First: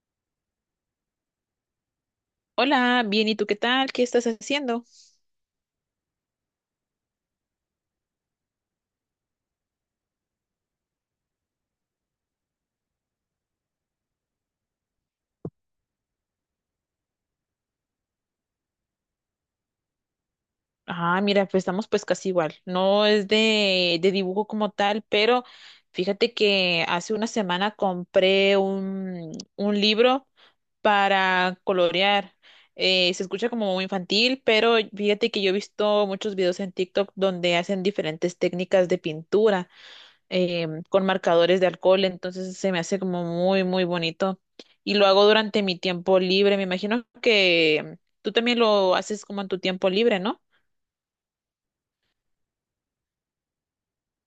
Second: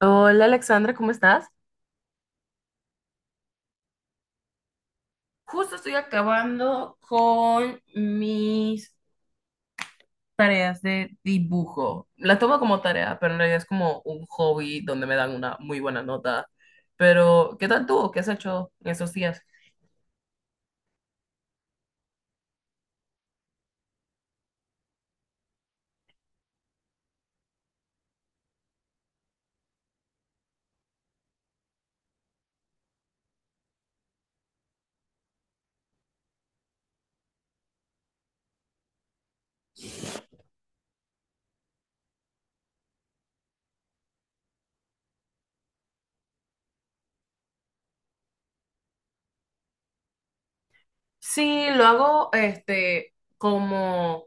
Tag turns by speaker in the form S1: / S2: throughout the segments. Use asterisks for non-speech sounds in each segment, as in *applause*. S1: Hola Alexandra, ¿cómo estás?
S2: Hola, bien, ¿y tú qué tal? ¿Qué estás haciendo?
S1: Justo estoy acabando con mis tareas de dibujo. La tomo como tarea, pero en realidad es como un hobby donde me dan una muy buena nota. Pero, ¿qué tal tú? ¿Qué has hecho en esos días?
S2: Ah, mira, pues estamos pues casi igual. No es de dibujo como tal, pero fíjate que hace una semana compré un libro para colorear. Se escucha como muy infantil, pero fíjate que yo he visto muchos videos en TikTok donde hacen diferentes técnicas de pintura, con marcadores de alcohol, entonces se me hace como muy bonito. Y lo hago durante mi tiempo libre. Me imagino que tú también lo haces como en tu tiempo libre, ¿no?
S1: Sí, lo hago este como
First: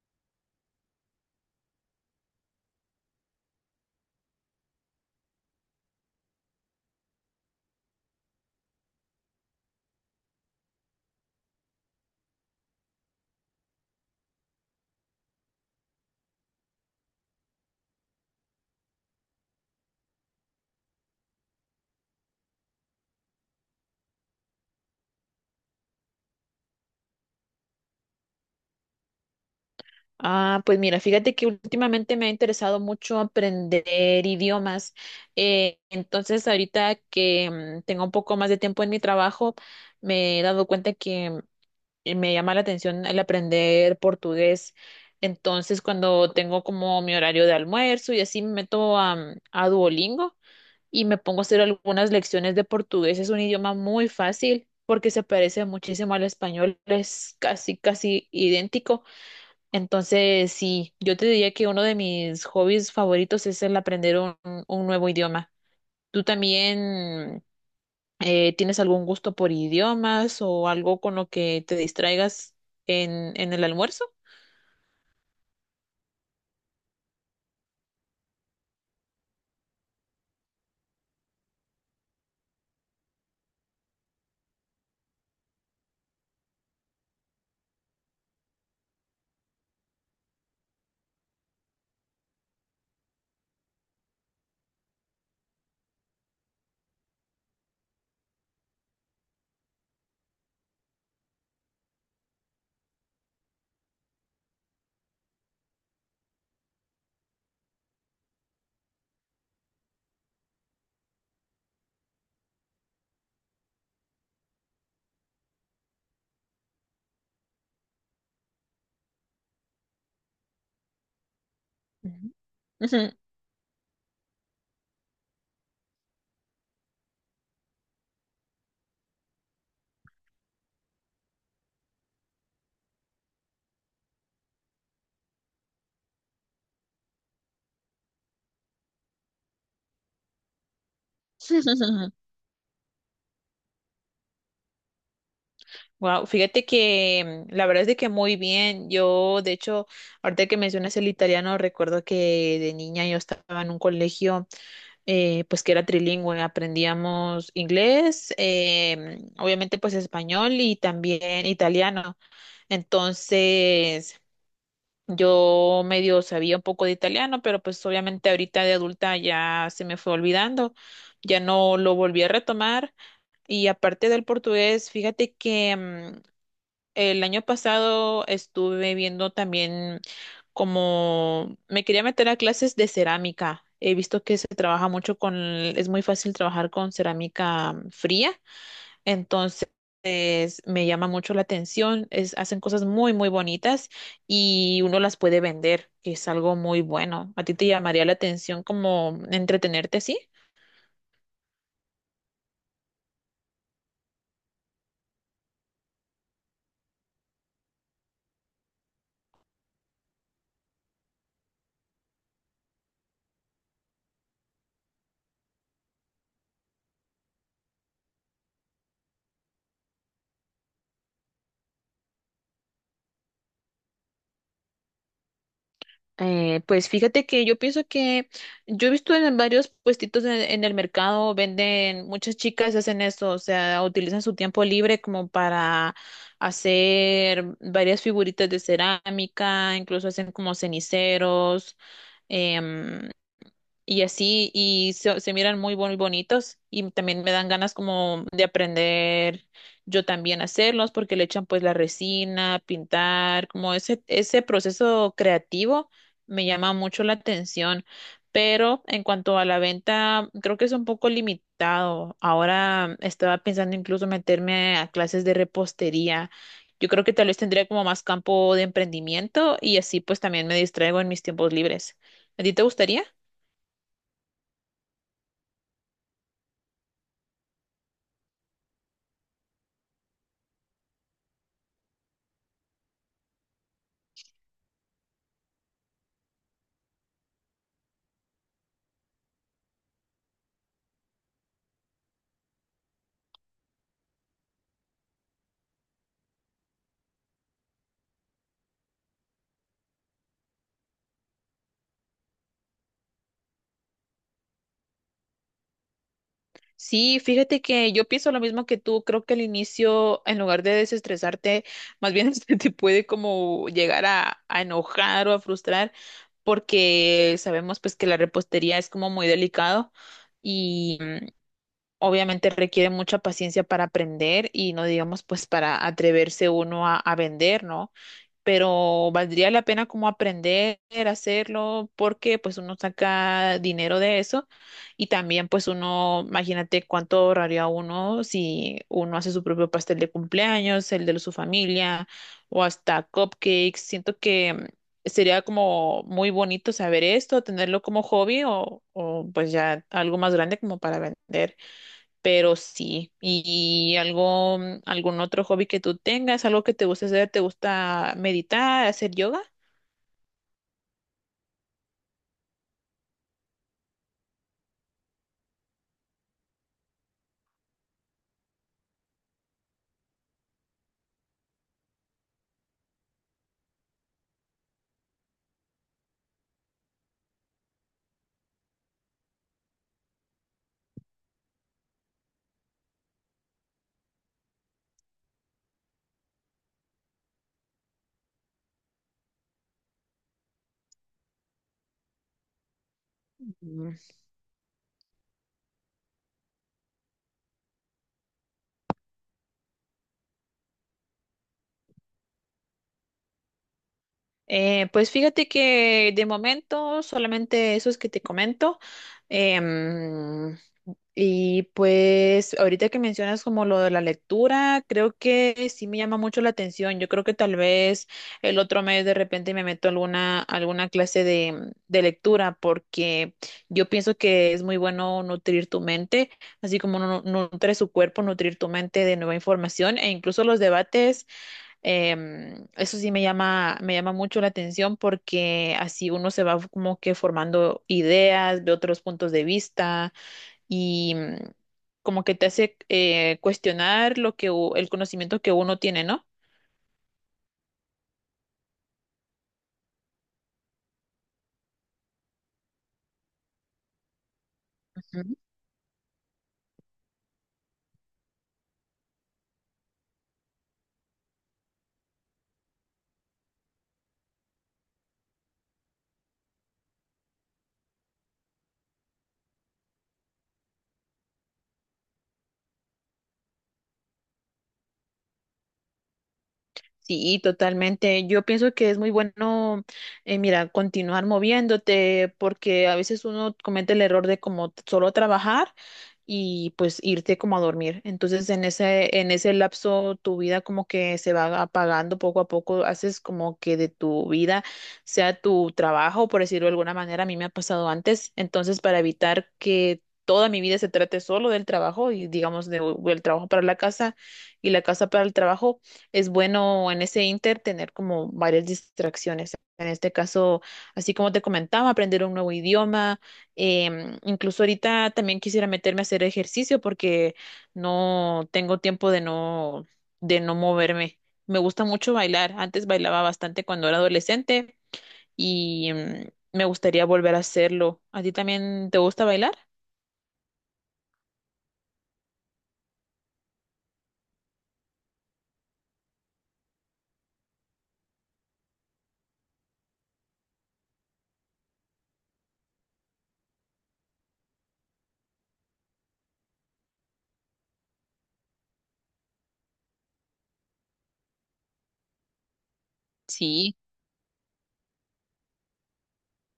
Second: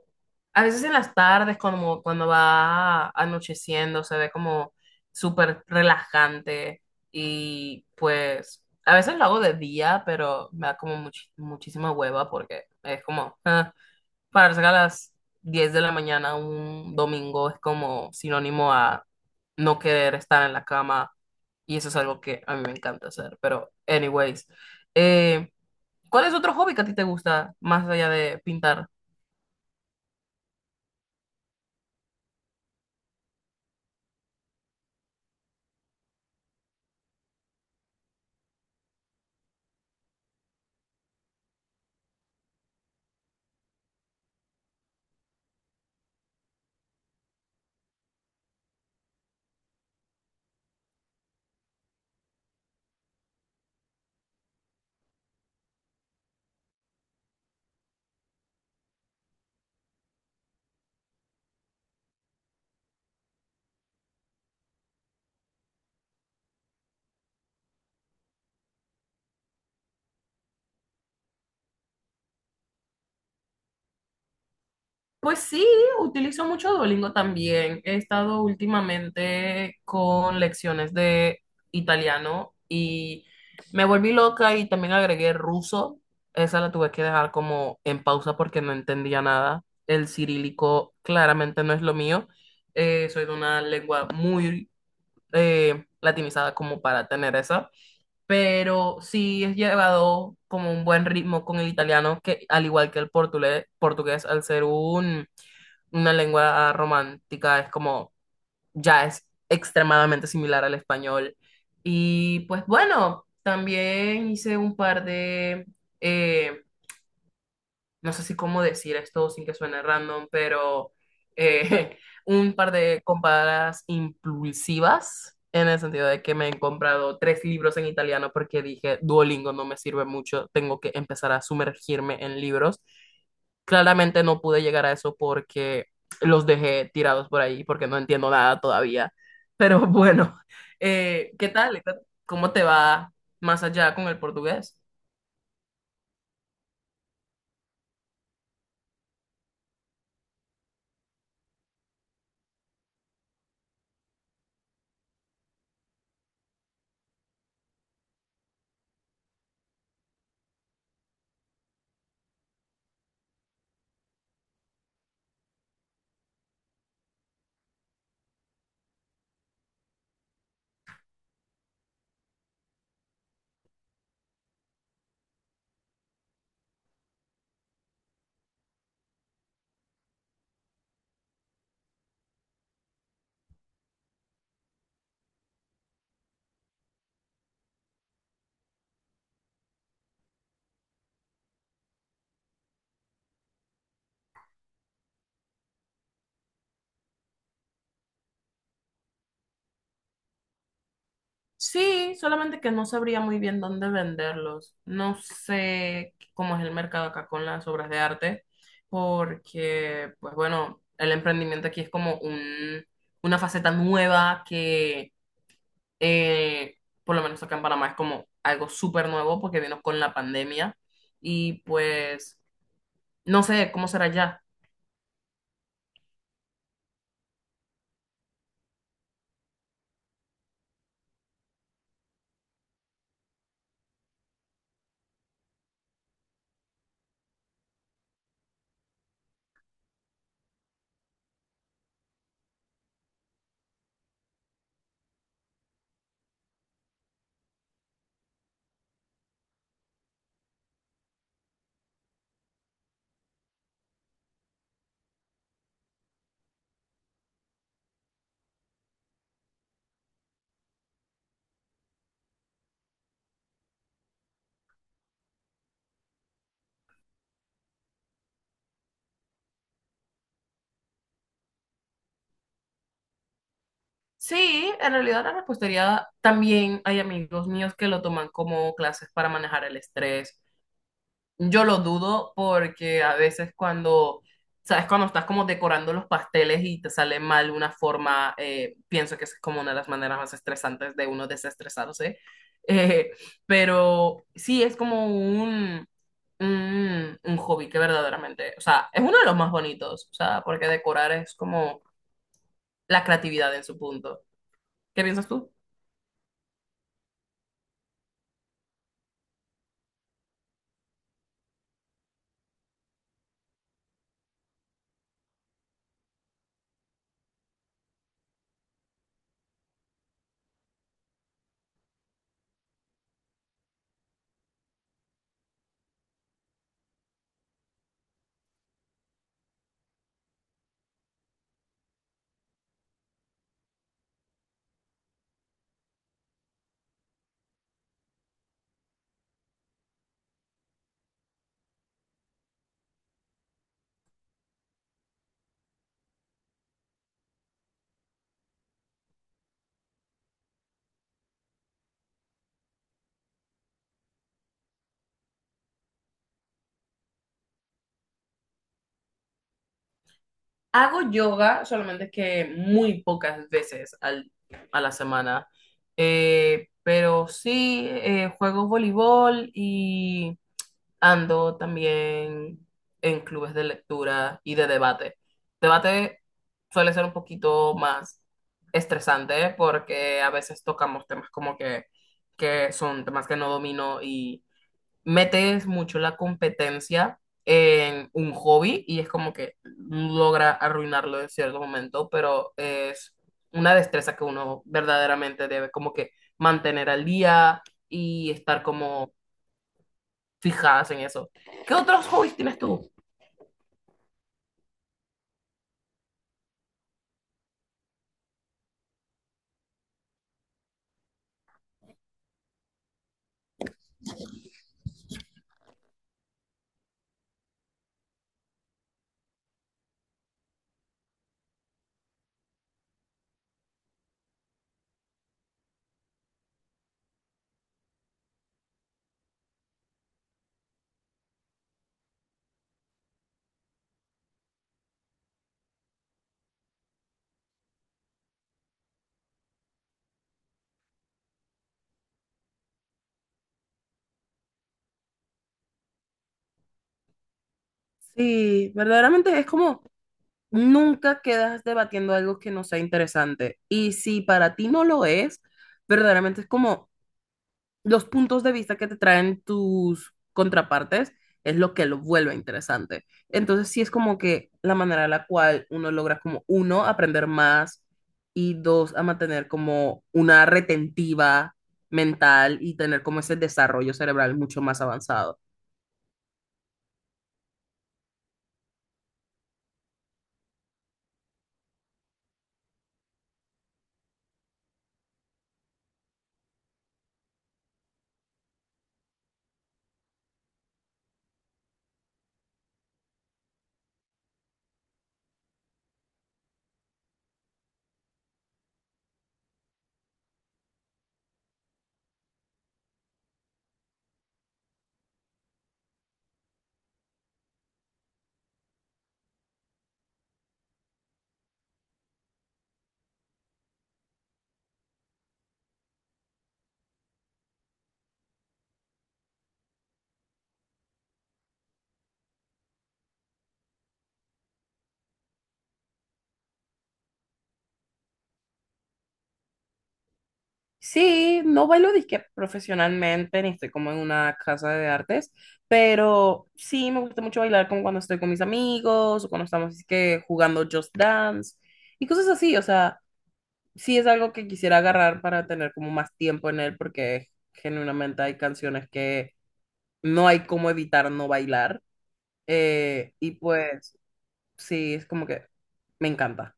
S1: a veces en las tardes, como cuando va anocheciendo, se ve como súper relajante y pues a veces lo hago de día, pero me da como muchísima hueva porque es como pararse a las 10 de la mañana un domingo es como sinónimo a no querer estar en la cama y eso es algo que a mí me encanta hacer, pero anyways. eh, ¿Cuál es otro hobby que a ti te gusta más allá de pintar?
S2: Ah, pues mira, fíjate que últimamente me ha interesado mucho aprender idiomas. Entonces, ahorita que tengo un poco más de tiempo en mi trabajo, me he dado cuenta que y me llama la atención el aprender portugués. Entonces, cuando tengo como mi horario de almuerzo y así me meto a Duolingo y me pongo a hacer algunas lecciones de portugués. Es un idioma muy fácil porque se parece muchísimo al español, es casi idéntico. Entonces, sí, yo te diría que uno de mis hobbies favoritos es el aprender un nuevo idioma. ¿Tú también? ¿Tienes algún gusto por idiomas o algo con lo que te distraigas en el almuerzo?
S1: Pues sí, utilizo mucho Duolingo también. He estado últimamente con lecciones de italiano y me volví loca y también agregué ruso. Esa la tuve que dejar como en pausa porque no entendía nada. El cirílico claramente no es lo mío. Soy de una lengua muy latinizada como para tener esa. Pero sí es llevado como un buen ritmo con el italiano, que al igual que el portugués, al ser una lengua romántica, es como ya es extremadamente similar al español. Y pues bueno, también hice un par de, eh, no sé si cómo decir esto sin que suene random, pero eh, *laughs* un par de
S2: Ujú.
S1: compras impulsivas, en el sentido de que me he comprado tres libros en italiano porque dije, Duolingo no me sirve mucho, tengo que empezar a sumergirme en libros. Claramente no pude llegar a eso porque los dejé tirados por ahí, porque no entiendo nada todavía. Pero *laughs* bueno, ¿qué tal?
S2: *laughs*
S1: ¿Cómo te va más allá con el portugués?
S2: Wow, fíjate que la verdad es de que muy bien. Yo, de hecho, ahorita que mencionas el italiano, recuerdo que de niña yo estaba en un colegio, pues que era trilingüe, aprendíamos inglés, obviamente pues español y también italiano. Entonces, yo medio sabía un poco de italiano, pero pues obviamente ahorita de adulta ya se me fue olvidando, ya no lo volví a retomar. Y aparte del portugués, fíjate que el año pasado estuve viendo también como me quería meter a clases de cerámica. He visto que se trabaja mucho con, es muy fácil trabajar con cerámica fría. Entonces, me llama mucho la atención. Es, hacen cosas muy bonitas y uno las puede vender, que es algo muy bueno. ¿A ti te llamaría la atención como entretenerte así?
S1: Sí, solamente que no sabría muy bien dónde venderlos. No sé cómo es el mercado acá con las obras de arte, porque, pues bueno, el emprendimiento aquí es como una faceta nueva que, eh, por lo menos acá en Panamá, es como algo súper nuevo porque vino con la pandemia y pues no sé cómo será ya.
S2: Pues fíjate que yo pienso que yo he visto en varios puestitos en el mercado, venden, muchas chicas hacen eso, o sea, utilizan su tiempo libre como para hacer varias figuritas de cerámica, incluso hacen como ceniceros, em, y así, y se miran muy bonitos y también me dan ganas como de aprender yo también a hacerlos porque le echan pues la resina, pintar, como ese proceso creativo me llama mucho la atención, pero en cuanto a la venta, creo que es un poco limitado. Ahora estaba pensando incluso meterme a clases de repostería. Yo creo que tal vez tendría como más campo de emprendimiento y así pues también me distraigo en mis tiempos libres. ¿A ti te gustaría?
S1: Sí, en realidad la repostería también hay amigos míos que lo toman como clases para manejar el estrés. Yo lo dudo porque a veces sabes, cuando estás como decorando los pasteles y te sale mal una forma, pienso que esa es como una de las maneras más estresantes de uno desestresarse. Eh, pero sí, es como un hobby que verdaderamente, o sea, es uno de los más bonitos, o sea, porque decorar es como la creatividad en su punto. ¿Qué piensas tú?
S2: Sí, fíjate que yo pienso lo mismo que tú. Creo que al inicio, en lugar de desestresarte, más bien *laughs* se te puede como llegar a enojar o a frustrar, porque sabemos pues que la repostería es como muy delicado y obviamente requiere mucha paciencia para aprender y no digamos pues para atreverse uno a vender, ¿no? Pero valdría la pena como aprender a hacerlo porque pues uno saca dinero de eso y también pues uno, imagínate cuánto ahorraría uno si uno hace su propio pastel de cumpleaños, el de su familia o hasta cupcakes. Siento que sería como muy bonito saber esto, tenerlo como hobby o pues ya algo más grande como para vender. Pero sí, y algo, algún otro hobby que tú tengas, algo que te guste hacer, ¿te gusta meditar, hacer yoga?
S1: Hago yoga solamente que muy pocas veces a la semana. Pero sí, juego voleibol y ando también en clubes de lectura y de debate. Debate suele ser un poquito más estresante porque a veces tocamos temas como que son temas que no domino y metes mucho la competencia en un hobby y es como que logra arruinarlo en cierto momento, pero es una
S2: Mm.
S1: destreza que uno verdaderamente debe como que mantener al día y estar como fijadas en eso. ¿Qué otros hobbies tienes tú?
S2: Pues fíjate que de momento solamente esos que te comento. Em, Y pues ahorita que mencionas como lo de la lectura, creo que sí me llama mucho la atención. Yo creo que tal vez el otro mes de repente me meto a alguna clase de lectura porque yo pienso que es muy bueno nutrir tu mente, así como nutre su cuerpo, nutrir tu mente de nueva información e incluso los debates. Eso sí me me llama mucho la atención porque así uno se va como que formando ideas, de otros puntos de vista y como que te hace cuestionar lo que el conocimiento que uno tiene, ¿no?
S1: Sí, verdaderamente es como nunca quedas debatiendo algo que no sea interesante. Y si para ti no lo es, verdaderamente es como los puntos de vista que te traen tus contrapartes es lo que lo vuelve interesante. Entonces, sí es como que la manera en la cual uno logra como, uno, aprender más y dos, a mantener como una retentiva mental y tener como ese desarrollo cerebral mucho más avanzado.
S2: Sí, totalmente. Yo pienso que es muy bueno, mira, continuar moviéndote, porque a veces uno comete el error de como solo trabajar y pues irte como a dormir. Entonces, en en ese lapso, tu vida como que se va apagando poco a poco. Haces como que de tu vida sea tu trabajo, por decirlo de alguna manera. A mí me ha pasado antes. Entonces, para evitar que toda mi vida se trate solo del trabajo y digamos del trabajo para la casa y la casa para el trabajo es bueno en ese inter tener como varias distracciones. En este caso, así como te comentaba, aprender un nuevo idioma. Incluso ahorita también quisiera meterme a hacer ejercicio porque no tengo tiempo de no moverme. Me gusta mucho bailar. Antes bailaba bastante cuando era adolescente y me gustaría volver a hacerlo. ¿A ti también te gusta bailar?
S1: Sí, no bailo disque profesionalmente, ni estoy como en una casa de artes, pero sí me gusta mucho bailar como cuando estoy con mis amigos o cuando estamos así que jugando Just Dance y cosas así, o sea, sí es algo que quisiera agarrar para tener como más tiempo en él porque genuinamente hay canciones que no hay cómo evitar no bailar, y
S2: Sí.
S1: pues sí, es como que me encanta.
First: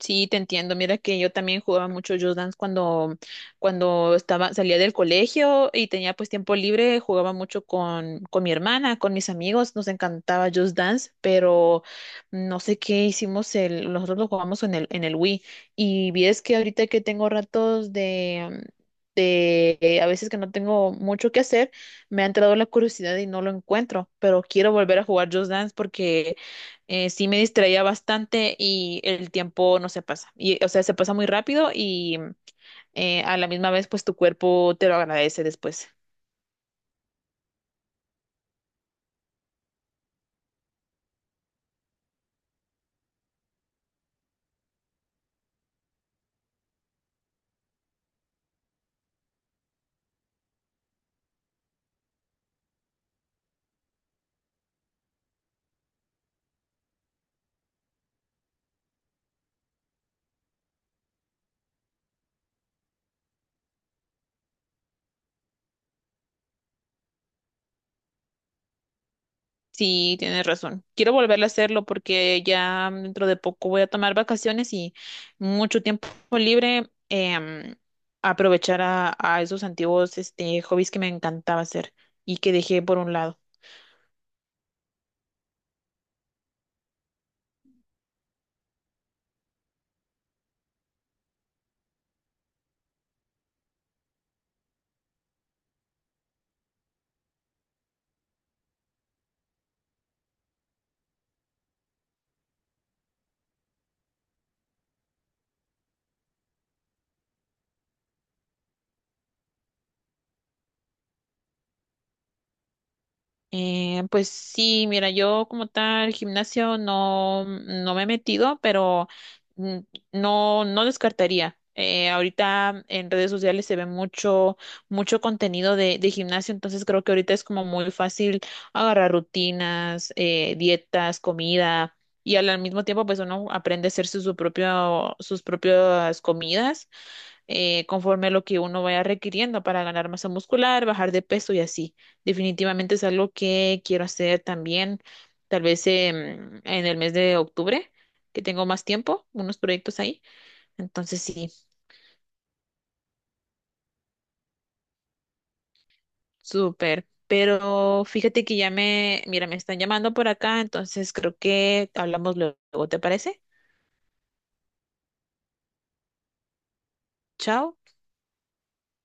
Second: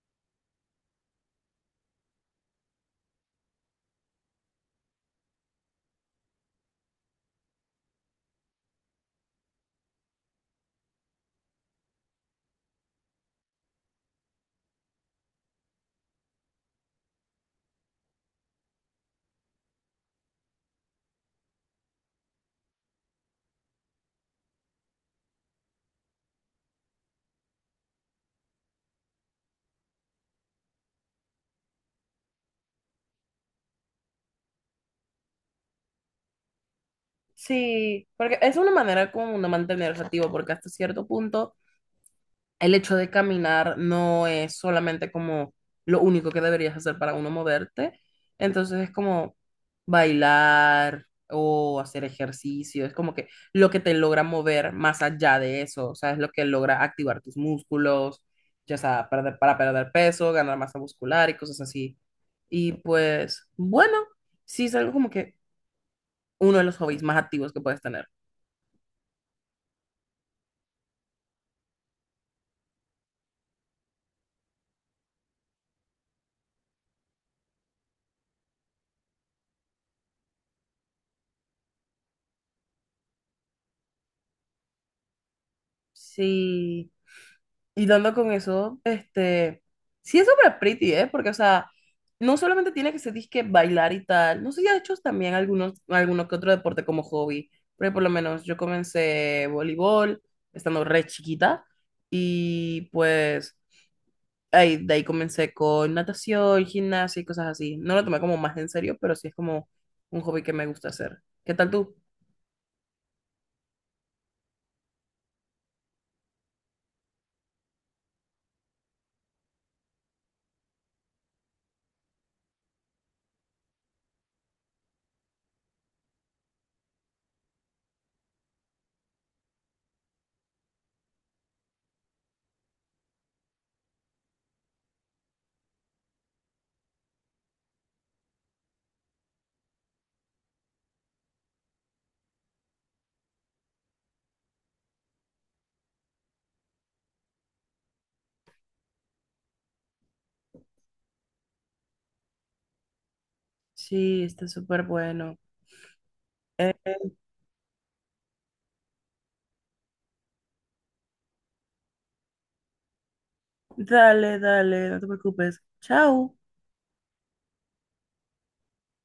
S2: Sí, te entiendo. Mira que yo también jugaba mucho Just Dance cuando estaba, salía del colegio y tenía pues tiempo libre, jugaba mucho con mi hermana, con mis amigos, nos encantaba Just Dance, pero no sé qué hicimos el, nosotros lo jugamos en en el Wii. Y vi es que ahorita que tengo ratos de a veces que no tengo mucho que hacer, me ha entrado la curiosidad y no lo encuentro, pero quiero volver a jugar Just Dance porque sí me distraía bastante y el tiempo no se pasa. Y, o sea, se pasa muy rápido y a la misma vez, pues tu cuerpo te lo agradece después.
S1: Sí, porque es una manera como de mantenerse activo porque hasta cierto punto el hecho de caminar no es solamente como lo único que deberías hacer para uno moverte. Entonces es como bailar o hacer ejercicio. Es como que lo que te logra mover más allá de eso. O sea, es lo que logra activar tus músculos, ya sea para perder peso, ganar masa muscular y cosas así. Y pues, bueno, sí es algo como que uno de los hobbies más activos que puedes tener.
S2: Sí, tienes razón. Quiero volver a hacerlo porque ya dentro de poco voy a tomar vacaciones y mucho tiempo libre. Aprovechar a esos antiguos este, hobbies que me encantaba hacer y que dejé por un lado.
S1: Sí. Y dando con eso, este, sí es súper pretty, ¿eh? Porque, o sea, no solamente tiene que ser disque bailar y tal, no sé si ha hecho también alguno que otro deporte como hobby, pero por lo menos yo comencé voleibol estando re chiquita y pues ahí, de ahí comencé con natación, gimnasia y cosas así. No lo tomé como más en serio, pero sí es como un hobby que me gusta hacer. ¿Qué tal tú?
S2: Pues sí, mira, yo como tal gimnasio no me he metido, pero mm, no, no descartaría. Ahorita en redes sociales se ve mucho contenido de gimnasio, entonces creo que ahorita es como muy fácil agarrar rutinas, dietas, comida, y al mismo tiempo pues uno aprende a hacer su propio, sus propias comidas conforme a lo que uno vaya requiriendo para ganar masa muscular, bajar de peso y así. Definitivamente es algo que quiero hacer también, tal vez en el mes de octubre, que tengo más tiempo, unos proyectos ahí. Entonces sí,
S1: Sí, está súper bueno.
S2: súper.
S1: Eh,
S2: Pero fíjate que ya me, mira, me están llamando por acá, entonces creo que hablamos luego, ¿te parece?
S1: Dale, dale, no te preocupes. Chao.
S2: Chao.